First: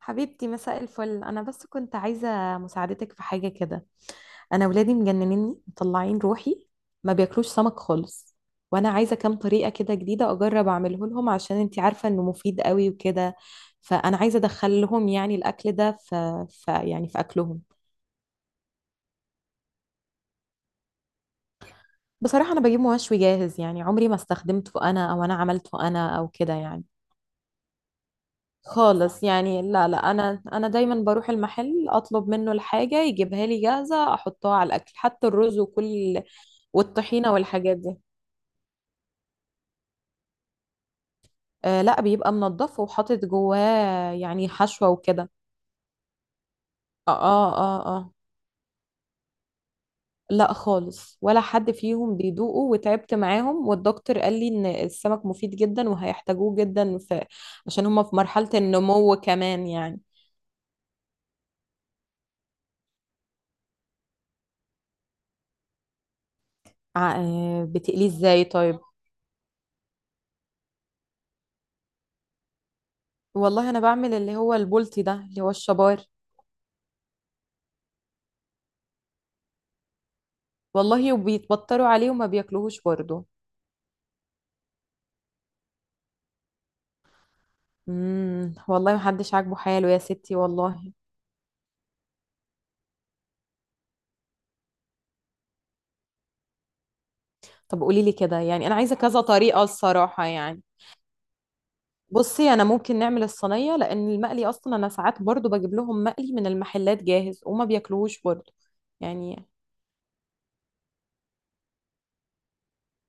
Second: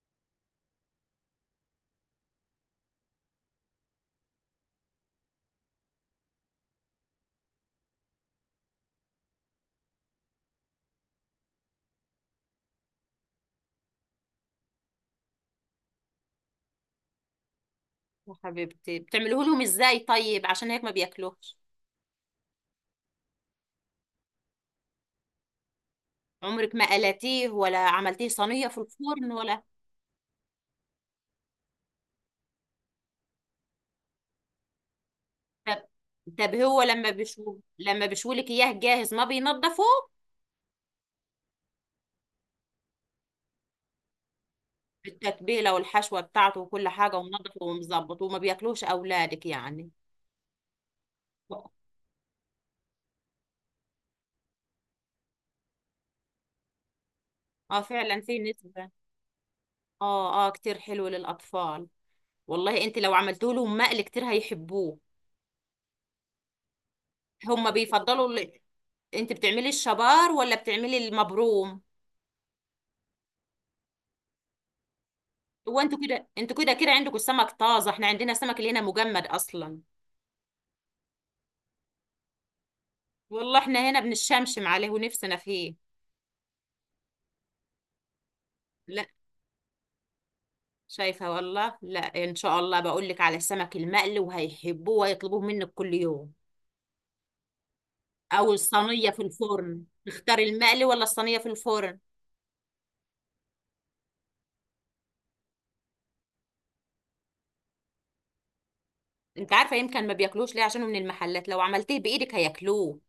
حبيبتي، مساء الفل. انا بس كنت عايزه مساعدتك في حاجه كده. انا ولادي مجننني مطلعين روحي، ما بياكلوش سمك خالص. وانا عايزه كام طريقه كده جديده اجرب اعمله لهم، عشان انتي عارفه انه مفيد قوي وكده. فانا عايزه ادخل لهم يعني الاكل ده في يعني في اكلهم. يا حبيبتي، بتعملوه لهم ازاي؟ طيب عشان هيك ما بياكلوش. بصراحه انا بجيب مشوي جاهز، يعني عمري ما استخدمته انا او انا عملته انا او كده عمرك ما يعني. قلتيه ولا عملتيه صينية في خالص الفرن ولا يعني. لا، لا، انا دايما بروح المحل اطلب منه الحاجه يجيبها لي جاهزه احطها على الاكل حتى الرز طب وكل. طب هو لما والطحينه بيشوي، والحاجات دي. لما بيشويلك اياه جاهز ما بينضفوه آه، لا، بيبقى منضف وحاطط جواه يعني حشوه وكده. بالتتبيلة والحشوة بتاعته وكل اه، حاجة، اه، ومنضفه اه، آه. ومظبط وما بياكلوش اولادك يعني؟ لا خالص، ولا حد فيهم بيدوقه، وتعبت معاهم. والدكتور قال لي ان السمك مفيد جدا وهيحتاجوه جدا في، اه عشان هما في فعلا في مرحله نسبة، النمو كمان يعني. اه اه كتير حلو للاطفال. والله انت لو عملتوا لهم مقلي كتير هيحبوه. آه، هم بتقليه بيفضلوا ازاي طيب؟ انت بتعملي الشبار ولا بتعملي المبروم؟ والله انا بعمل اللي هو البولتي ده اللي هو هو انتوا الشبار. كده، انتوا كده عندكم السمك طازه، احنا عندنا السمك اللي هنا مجمد اصلا. والله وبيتبطروا عليه وما بياكلوهوش برضه. والله احنا هنا بنشمشم عليه ونفسنا فيه. والله لا، محدش عاجبه حاله يا ستي والله. شايفه والله؟ لا ان شاء الله، بقول لك على السمك المقلي وهيحبوه وهيطلبوه منك كل يوم. طب قولي لي كده، او يعني انا عايزه الصينيه كذا في طريقه الفرن، الصراحه تختار يعني. المقلي ولا الصينيه في الفرن؟ بصي، انا ممكن نعمل الصينيه لان المقلي اصلا انا ساعات برضه بجيب لهم مقلي من المحلات جاهز وما بياكلوهوش برضه يعني. انت عارفه يمكن ما بياكلوش ليه؟ عشان هو من المحلات، لو عملتيه بايدك هياكلوه.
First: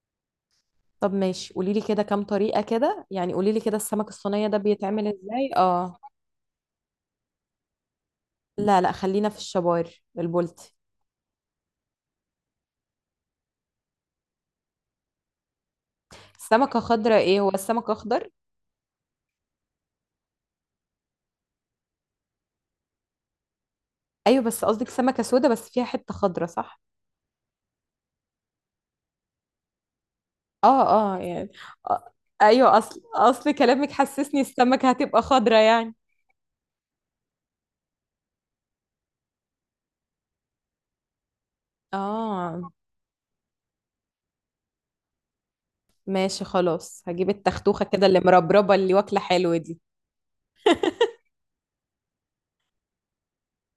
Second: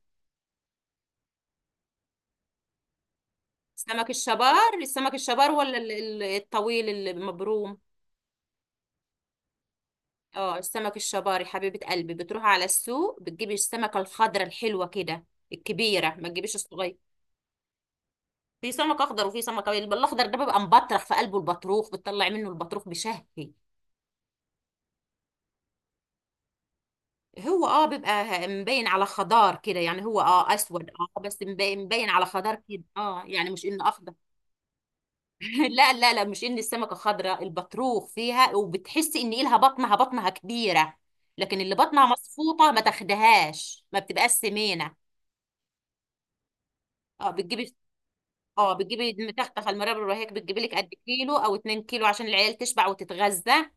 طب ماشي، قولي لي كده كام طريقه كده، يعني قولي لي كده السمك سمك الصينيه ده الشبار، بيتعمل السمك الشبار ازاي؟ ولا اه. الطويل المبروم؟ لا، لا، خلينا في الشبار، اه البلطي. السمك الشباري حبيبة قلبي، بتروح على السوق، بتجيبي السمكة الخضرة الحلوة كده، الكبيرة، ما تجيبيش السمكه الصغير. خضراء؟ ايه، هو السمك اخضر؟ في سمك أخضر وفي سمك أبيض، الأخضر ده بيبقى مبطرخ في قلبه، البطروخ بتطلع منه، البطروخ بشهي. ايوه، بس قصدك سمكه سودا بس فيها حته خضراء، صح؟ هو اه بيبقى مبين على خضار كده يعني، هو اه اه، أسود، اه، اه بس يعني. مبين آه. على خضار ايوه، كده اصل اه، يعني اصل مش إنه كلامك أخضر. حسسني السمكة هتبقى خضرة لا يعني. لا لا مش إن السمكة خضراء، البطروخ فيها، وبتحسي إن إلها بطنها كبيرة. لكن اللي بطنها مصفوطة اه ما تاخدهاش، ما بتبقاش سمينة. ماشي، خلاص هجيب اه بتجيبي، التختوخة كده اللي اه مربربة اللي واكلة بتجيبي حلوة تخته دي. المربى الرهيق، بتجيبي لك قد كيلو او 2 كيلو عشان العيال تشبع وتتغذى.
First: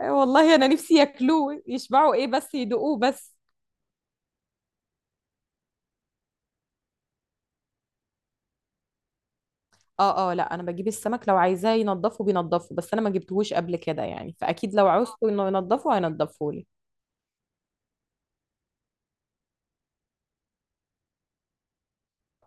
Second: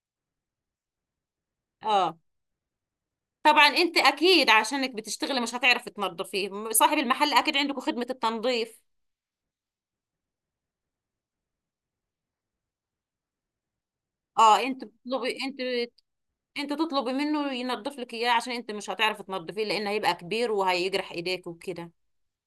آه والله انا نفسي ياكلوه يشبعوا، اه ايه بس يدوقوه بس. طبعا انت اكيد، عشانك بتشتغلي مش هتعرفي تنظفيه، صاحب المحل اكيد عندكم خدمة التنظيف. اه، اه، لا انا بجيب السمك لو عايزاه ينضفه بينضفه، بس انا ما جبتهوش قبل كده، يعني اه فاكيد انت لو عوزته بتطلبي انه انت، ينضفه هينضفه لي. انت تطلبي منه ينظف لك اياه، عشان انت مش هتعرفي تنظفيه لان هيبقى كبير وهيجرح ايديك وكده.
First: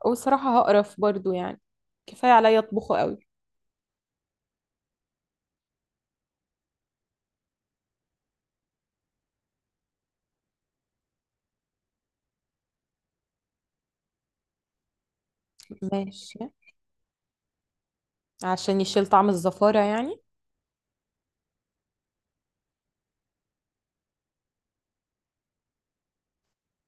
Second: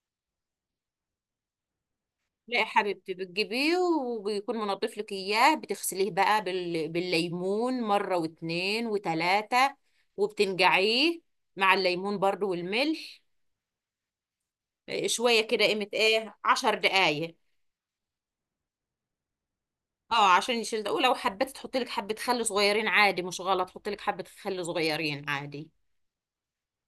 وصراحة هقرف برضو يعني، كفاية لا عليا يا اطبخه حبيبتي، قوي. بتجيبيه وبيكون منظف لك اياه، بتغسليه بقى بالليمون مرة واتنين وتلاتة، وبتنقعيه مع الليمون برضو والملح شويه كده، قيمه ايه، ماشي. عشر دقايق. عشان يشيل طعم الزفارة يعني. اه عشان يشيل ده، ولو حبيت تحط لك حبه خل صغيرين عادي مش غلط، حط لك حبه خل صغيرين عادي.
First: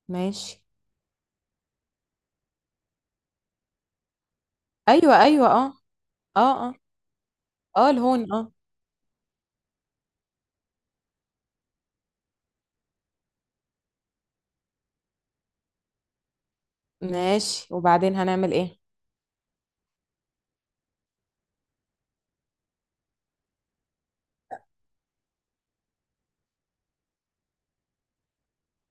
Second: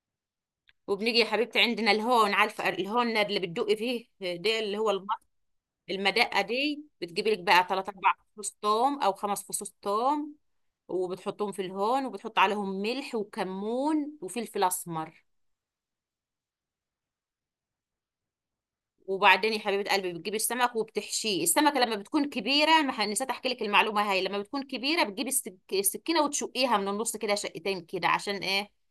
ماشي. وبنيجي يا حبيبتي عندنا الهون، عارفه الهون اللي بتدقي فيه ده، اللي هو ايوه، ايوه، اه. المدقه اه، اه، دي، بتجيبي لك بقى اه، 3 4 الهون، اه. فصوص توم او خمس فصوص توم، وبتحطهم في الهون وبتحط عليهم ملح وكمون وفلفل اسمر. ماشي، وبعدين هنعمل ايه؟ وبعدين يا حبيبة قلبي بتجيبي السمك وبتحشيه، السمكة لما بتكون كبيرة ما نسيت احكي لك المعلومة هاي، لما بتكون كبيرة بتجيبي السكينة وتشقيها من النص كده شقتين كده، عشان ايه؟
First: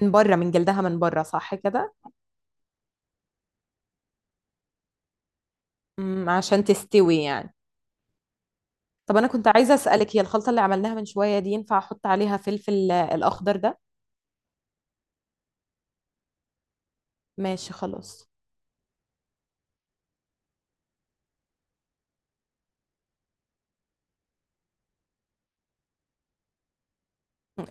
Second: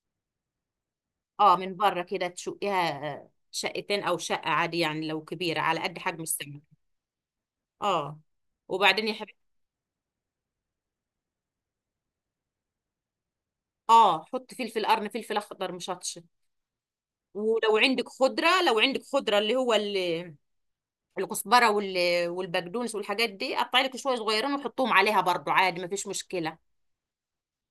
من بره، من جلدها، من بره، صح اه من كده. بره كده تشقيها، شقتين او شقة عادي يعني لو كبيرة على قد حجم السمك. عشان تستوي يعني. اه وبعدين يا طب انا حبيبة، كنت عايزه اسالك، هي الخلطه اللي عملناها من شويه دي ينفع احط عليها فلفل، آه، الاخضر ده؟ اه حط فلفل، قرن فلفل اخضر مشطشط. ماشي ولو عندك خلاص. خضرة، لو عندك خضرة اللي هو الكزبرة والبقدونس والحاجات دي، قطعي لك شوية صغيرين وحطهم عليها برضو عادي، ما فيش مشكلة.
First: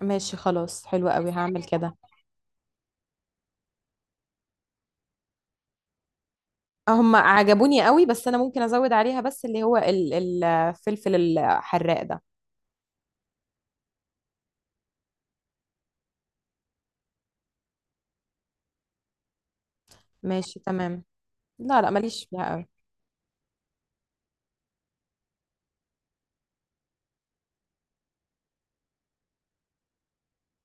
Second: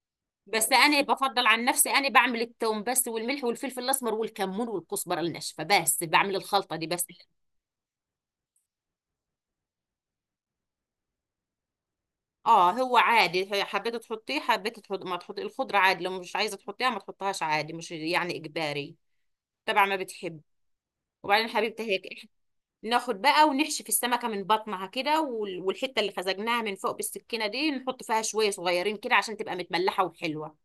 ماشي بس خلاص، انا حلو قوي، بفضل هعمل عن نفسي، كده. انا بعمل التوم بس، والملح والفلفل الاسمر والكمون والكزبره الناشفه بس، بعمل الخلطه دي آه، بس. هم عجبوني قوي، بس انا ممكن ازود عليها بس اللي هو الفلفل الحراق ده. اه هو عادي، حبيت تحطيه، حبيت تحط ما تحطي الخضره عادي، لو مش عايزه تحطيها ما تحطهاش عادي، مش يعني اجباري، تبع ما بتحب. ماشي تمام. وبعدين لا، حبيبتي لا، هيك ماليش فيها قوي. ناخد بقى ونحشي في السمكه من بطنها كده، والحته اللي خزجناها من فوق بالسكينه دي نحط فيها شويه صغيرين كده عشان تبقى متملحه وحلوه.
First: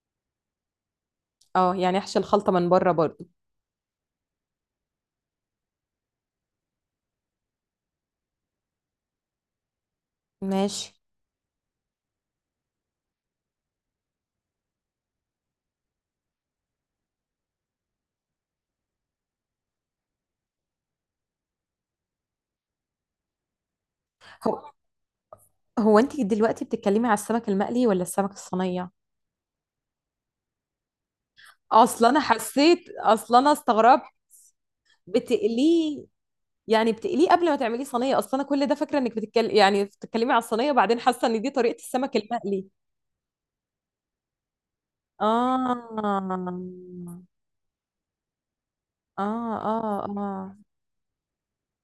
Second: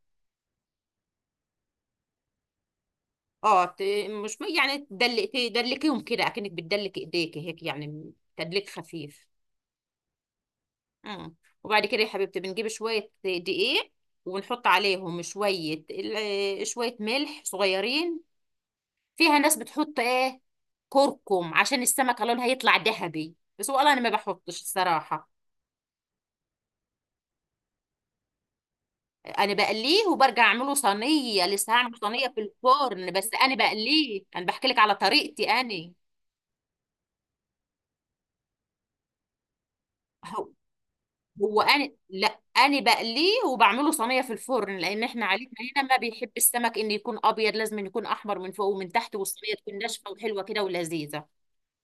اه يعني احشي الخلطه من بره برضو. اه مش يعني تدلقي، تدلكيهم كده اكنك بتدلك ايديك هيك، يعني تدليك خفيف. ماشي. اه وبعد كده يا حبيبتي بنجيب شوية دقيق ونحط عليهم شوية شوية ملح صغيرين. فيها ناس بتحط ايه كركم عشان السمكة لونها يطلع ذهبي، بس والله انا ما بحطش هو الصراحة. هو انت دلوقتي بتتكلمي على السمك المقلي ولا السمك الصينية؟ انا بقليه وبرجع اعمله صينية، لسه هعمل اصلا انا صينية في حسيت، الفرن، بس اصلا انا انا استغربت. بقليه، انا بحكي لك على طريقتي انا. بتقليه؟ يعني بتقليه قبل ما تعمليه صينية؟ اصلا انا كل ده فاكرة انك بتتكلم يعني بتتكلمي على الصينية، وبعدين حاسة ان دي هو طريقة انا السمك لا، المقلي. انا بقليه وبعمله صينيه في الفرن، لان احنا عائلتنا اه، هنا ما اه، بيحب السمك ان يكون ابيض، لازم إن يكون احمر من فوق ومن تحت، والصينيه اه، تكون اه. ناشفه وحلوه كده ولذيذه.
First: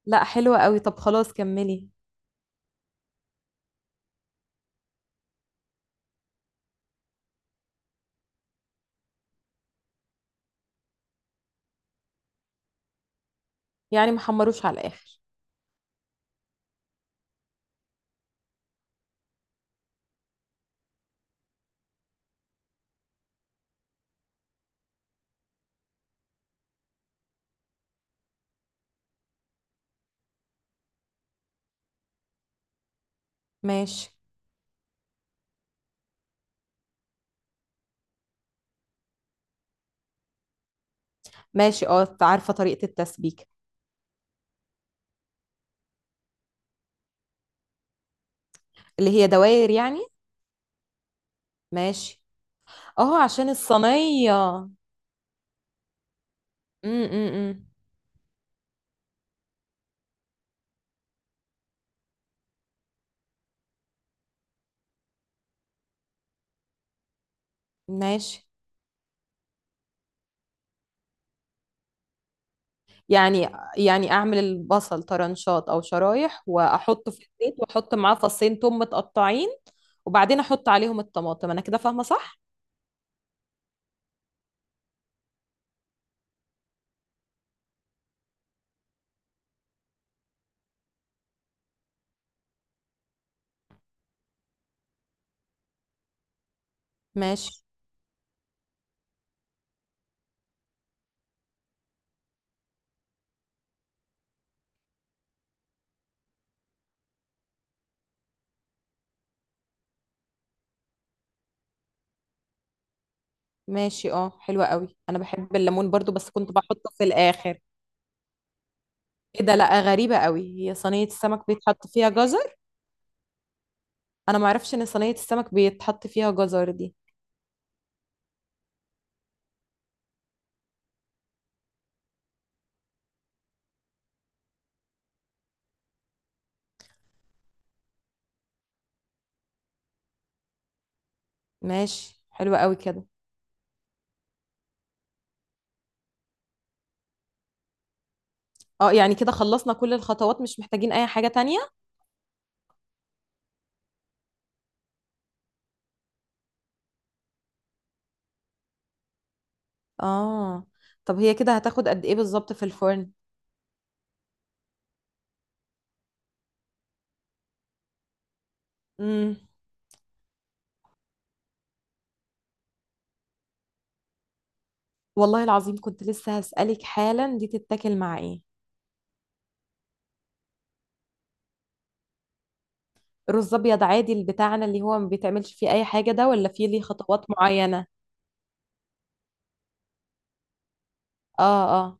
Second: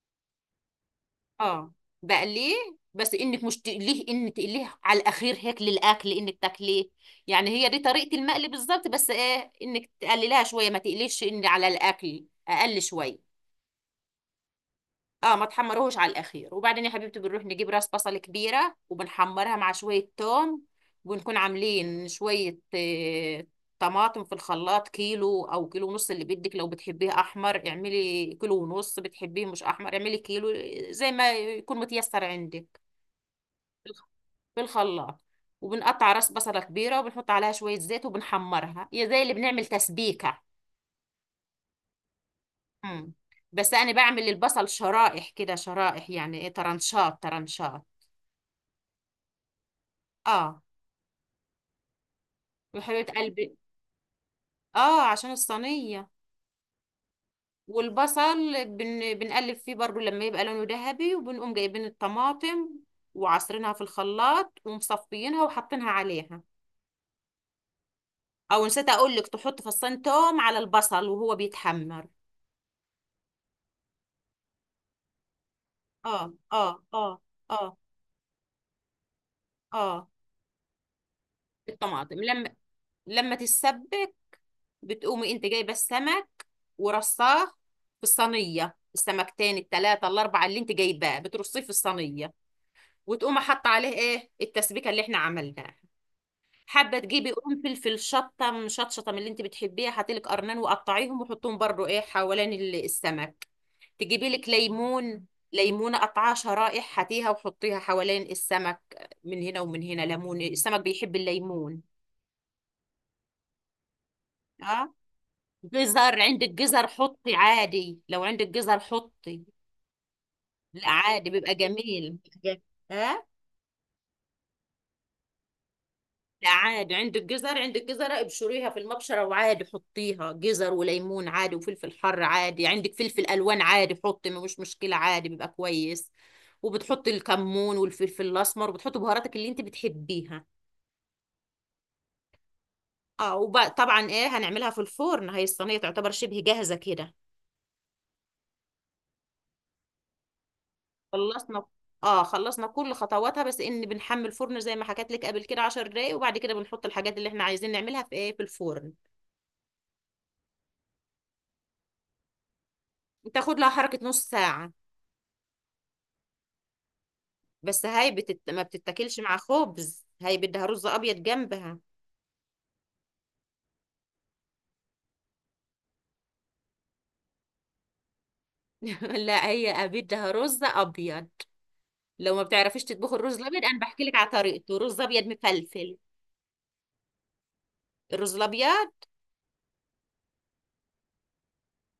لا حلوة قوي، طب خلاص اه كملي. بقليه، بس انك مش تقليه ان تقليه على الاخير هيك للاكل انك تاكليه، يعني هي دي طريقه المقلي بالظبط، بس ايه انك تقللها شويه، ما تقليش ان على الاكل، اقل شويه. يعني محمروش على الاخر. اه ما تحمروهوش على الاخير. وبعدين يا حبيبتي بنروح نجيب راس بصل كبيره وبنحمرها مع شويه توم، وبنكون عاملين شويه طماطم في الخلاط، كيلو او كيلو ونص اللي بدك، لو بتحبيه احمر اعملي كيلو ونص، بتحبيه مش احمر اعملي كيلو، زي ما يكون متيسر عندك، ماشي. في الخلاط. وبنقطع راس بصلة كبيرة وبنحط عليها شوية زيت وبنحمرها، هي زي اللي بنعمل تسبيكة. ماشي، اه عارفة طريقة مم. التسبيك. بس أنا بعمل البصل شرائح كده، شرائح يعني إيه، ترنشات ترنشات. اللي هي دوائر يعني. اه ماشي. وحلوة اه عشان قلب. الصينية، امم. اه عشان الصينية. إمم، إمم. والبصل بنقلب فيه برضو لما يبقى لونه ذهبي، وبنقوم جايبين الطماطم وعصرينها في الخلاط ومصفيينها وحاطينها عليها. ماشي. او نسيت اقول لك تحط فصين توم على البصل وهو بيتحمر. يعني، يعني اعمل البصل طرنشات او اه شرايح اه اه واحطه في الزيت اه واحط معاه فصين توم متقطعين، اه. وبعدين احط عليهم الطماطم، انا كده فاهمة الطماطم صح؟ لما، لما تتسبك بتقومي انت جايبه السمك ورصاه في الصينيه، السمكتين التلاتة الاربعه اللي انت جايباه بترصيه في الصينيه، وتقوم حاطه عليه ايه، التسبيكه اللي احنا عملناها. حابه تجيبي ماشي. قرنفل، فلفل شطه من شطشطه، من اللي انت بتحبيها حطي لك قرنان وقطعيهم وحطهم برضو ايه حوالين السمك. تجيبي لك ليمون، ليمونه قطعها شرائح هاتيها وحطيها حوالين السمك من هنا ومن هنا، ليمون، السمك بيحب الليمون. ماشي، اه حلوة اه قوي، انا بحب الليمون برضو جزر، بس عندك كنت جزر بحطه في حطي الاخر. عادي، لو عندك جزر حطي. ايه ده، لا غريبة قوي، هي لا صينية عادي السمك بيبقى بيتحط فيها جميل. جزر؟ ها انا ما اعرفش ان صينية السمك بيتحط فيها لا جزر عادي، دي. عندك جزر، عندك جزر ابشريها في المبشرة وعادي حطيها، جزر وليمون عادي، وفلفل حر عادي، عندك فلفل ألوان عادي حطي، مش مشكلة، عادي بيبقى كويس. وبتحطي الكمون والفلفل الأسمر وبتحطي بهاراتك اللي انت بتحبيها. ماشي حلوة قوي كده. اه وطبعا ايه، هنعملها في الفرن، هي الصينية تعتبر شبه جاهزة كده. اه يعني كده خلصنا كل الخطوات، مش محتاجين اي حاجة تانية؟ خلصنا، اه خلصنا كل خطواتها، بس ان بنحمي الفرن زي ما حكيت لك قبل كده 10 دقايق، وبعد كده بنحط الحاجات اللي احنا عايزين نعملها في ايه، في الفرن. اه، طب هي كده هتاخد قد ايه بالظبط في الفرن؟ تاخد لها حركة نص ساعة، بس هاي ما بتتاكلش مع امم خبز، هاي بدها رز ابيض جنبها. والله العظيم كنت لسه هسألك حالا دي تتاكل مع ايه. لا هي بدها رز ابيض، لو ما بتعرفيش تطبخي الرز رز الابيض انا ابيض بحكي عادي لك اللي على بتاعنا طريقته، اللي هو رز ما ابيض بيتعملش فيه اي مفلفل. حاجه ده، ولا فيه ليه خطوات معينه؟ الرز الابيض اه، اه.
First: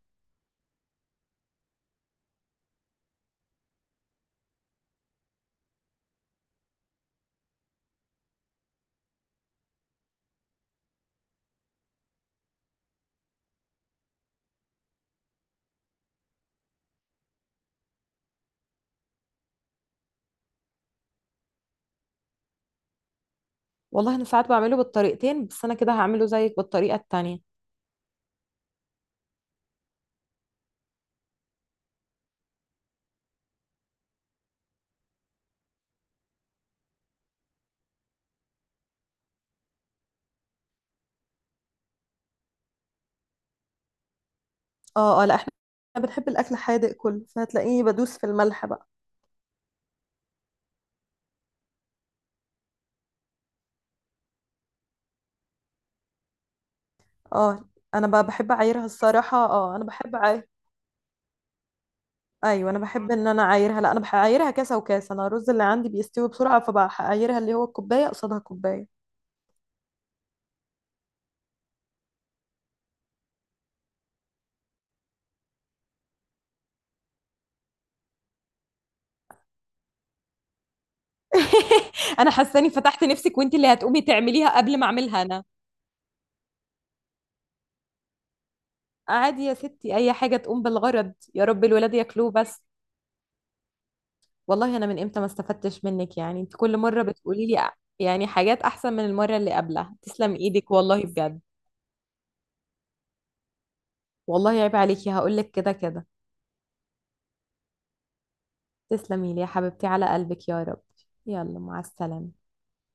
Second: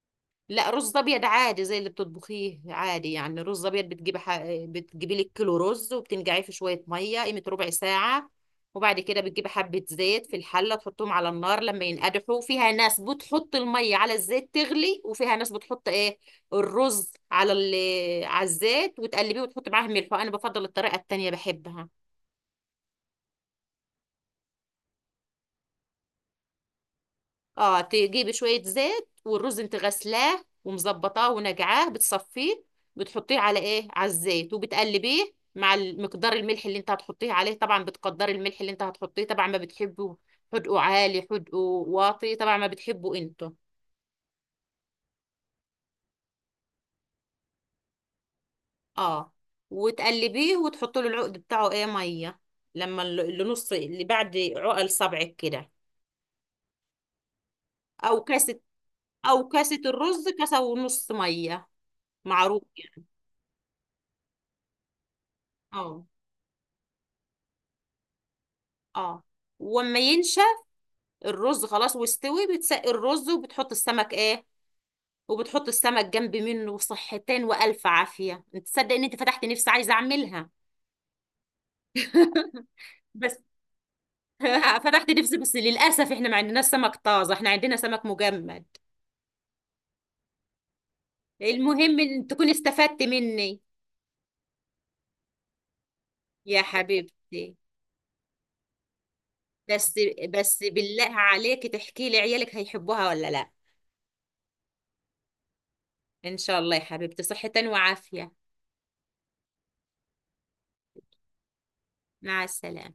لا رز ابيض عادي زي اللي بتطبخيه عادي، يعني رز ابيض، بتجيبي بتجيبي لك كيلو رز وبتنقعيه في شويه ميه، قيمه ربع ساعه. وبعد كده بتجيبي حبه زيت في الحله تحطهم على النار لما ينقدحوا، فيها ناس بتحط الميه على الزيت تغلي، وفيها ناس بتحط ايه الرز على على الزيت وتقلبيه وتحط معاه ملح، وانا بفضل الطريقه التانيه بحبها. والله انا ساعات بعمله بالطريقتين، بس انا كده هعمله زيك بالطريقه التانية. اه تجيبي شوية زيت، والرز انت غسلاه ومظبطاه ونقعاه بتصفيه، بتحطيه على ايه، على الزيت وبتقلبيه مع مقدار الملح اللي انت هتحطيه عليه، طبعا بتقدري الملح اللي انت هتحطيه طبعا، ما بتحبه حدقه عالي حدقه واطي، طبعا ما بتحبه انتوا. اه، اه، لا احنا بنحب الاكل حادق كله، فهتلاقيني بدوس في الملح بقى. اه وتقلبيه وتحطي له العقد بتاعه ايه، ميه، لما اللي نص اللي بعد عقل صبعك كده، اه انا او بقى بحب كاسة، اعايرها الصراحه، او اه كاسة انا بحب الرز عاير. كاسة ونص ميه، معروف ايوه انا يعني. بحب ان انا اعايرها، لا انا بعايرها كاسه وكاسه، انا الرز اللي عندي اه بيستوي بسرعه فبعايرها اللي هو الكوبايه قصادها كوبايه. اه وما ينشف الرز خلاص واستوي، بتسقي الرز وبتحط السمك ايه، وبتحط السمك جنب منه، صحتين والف عافيه، انت تصدق ان انت فتحت نفسي عايزه اعملها؟ انا حاسه اني فتحت بس. نفسك وانت اللي هتقومي تعمليها قبل ما فتحت اعملها نفسي، انا. بس للاسف احنا ما عندناش سمك طازه، احنا عندنا سمك مجمد. عادي يا ستي، اي حاجه تقوم بالغرض يا رب الولاد المهم ان ياكلوه تكون بس. استفدت مني والله انا من امتى ما استفدتش منك يعني، انت يا كل مره بتقولي حبيبتي. لي يعني حاجات احسن من المره اللي بس قبلها، تسلم بس ايدك والله بالله بجد. عليك تحكي لي عيالك هيحبوها ولا لا. والله عيب عليكي، هقول لك كده كده. ان شاء الله يا حبيبتي، صحة وعافية. تسلمي لي يا حبيبتي على قلبك يا رب. يلا مع مع السلامه. السلامة.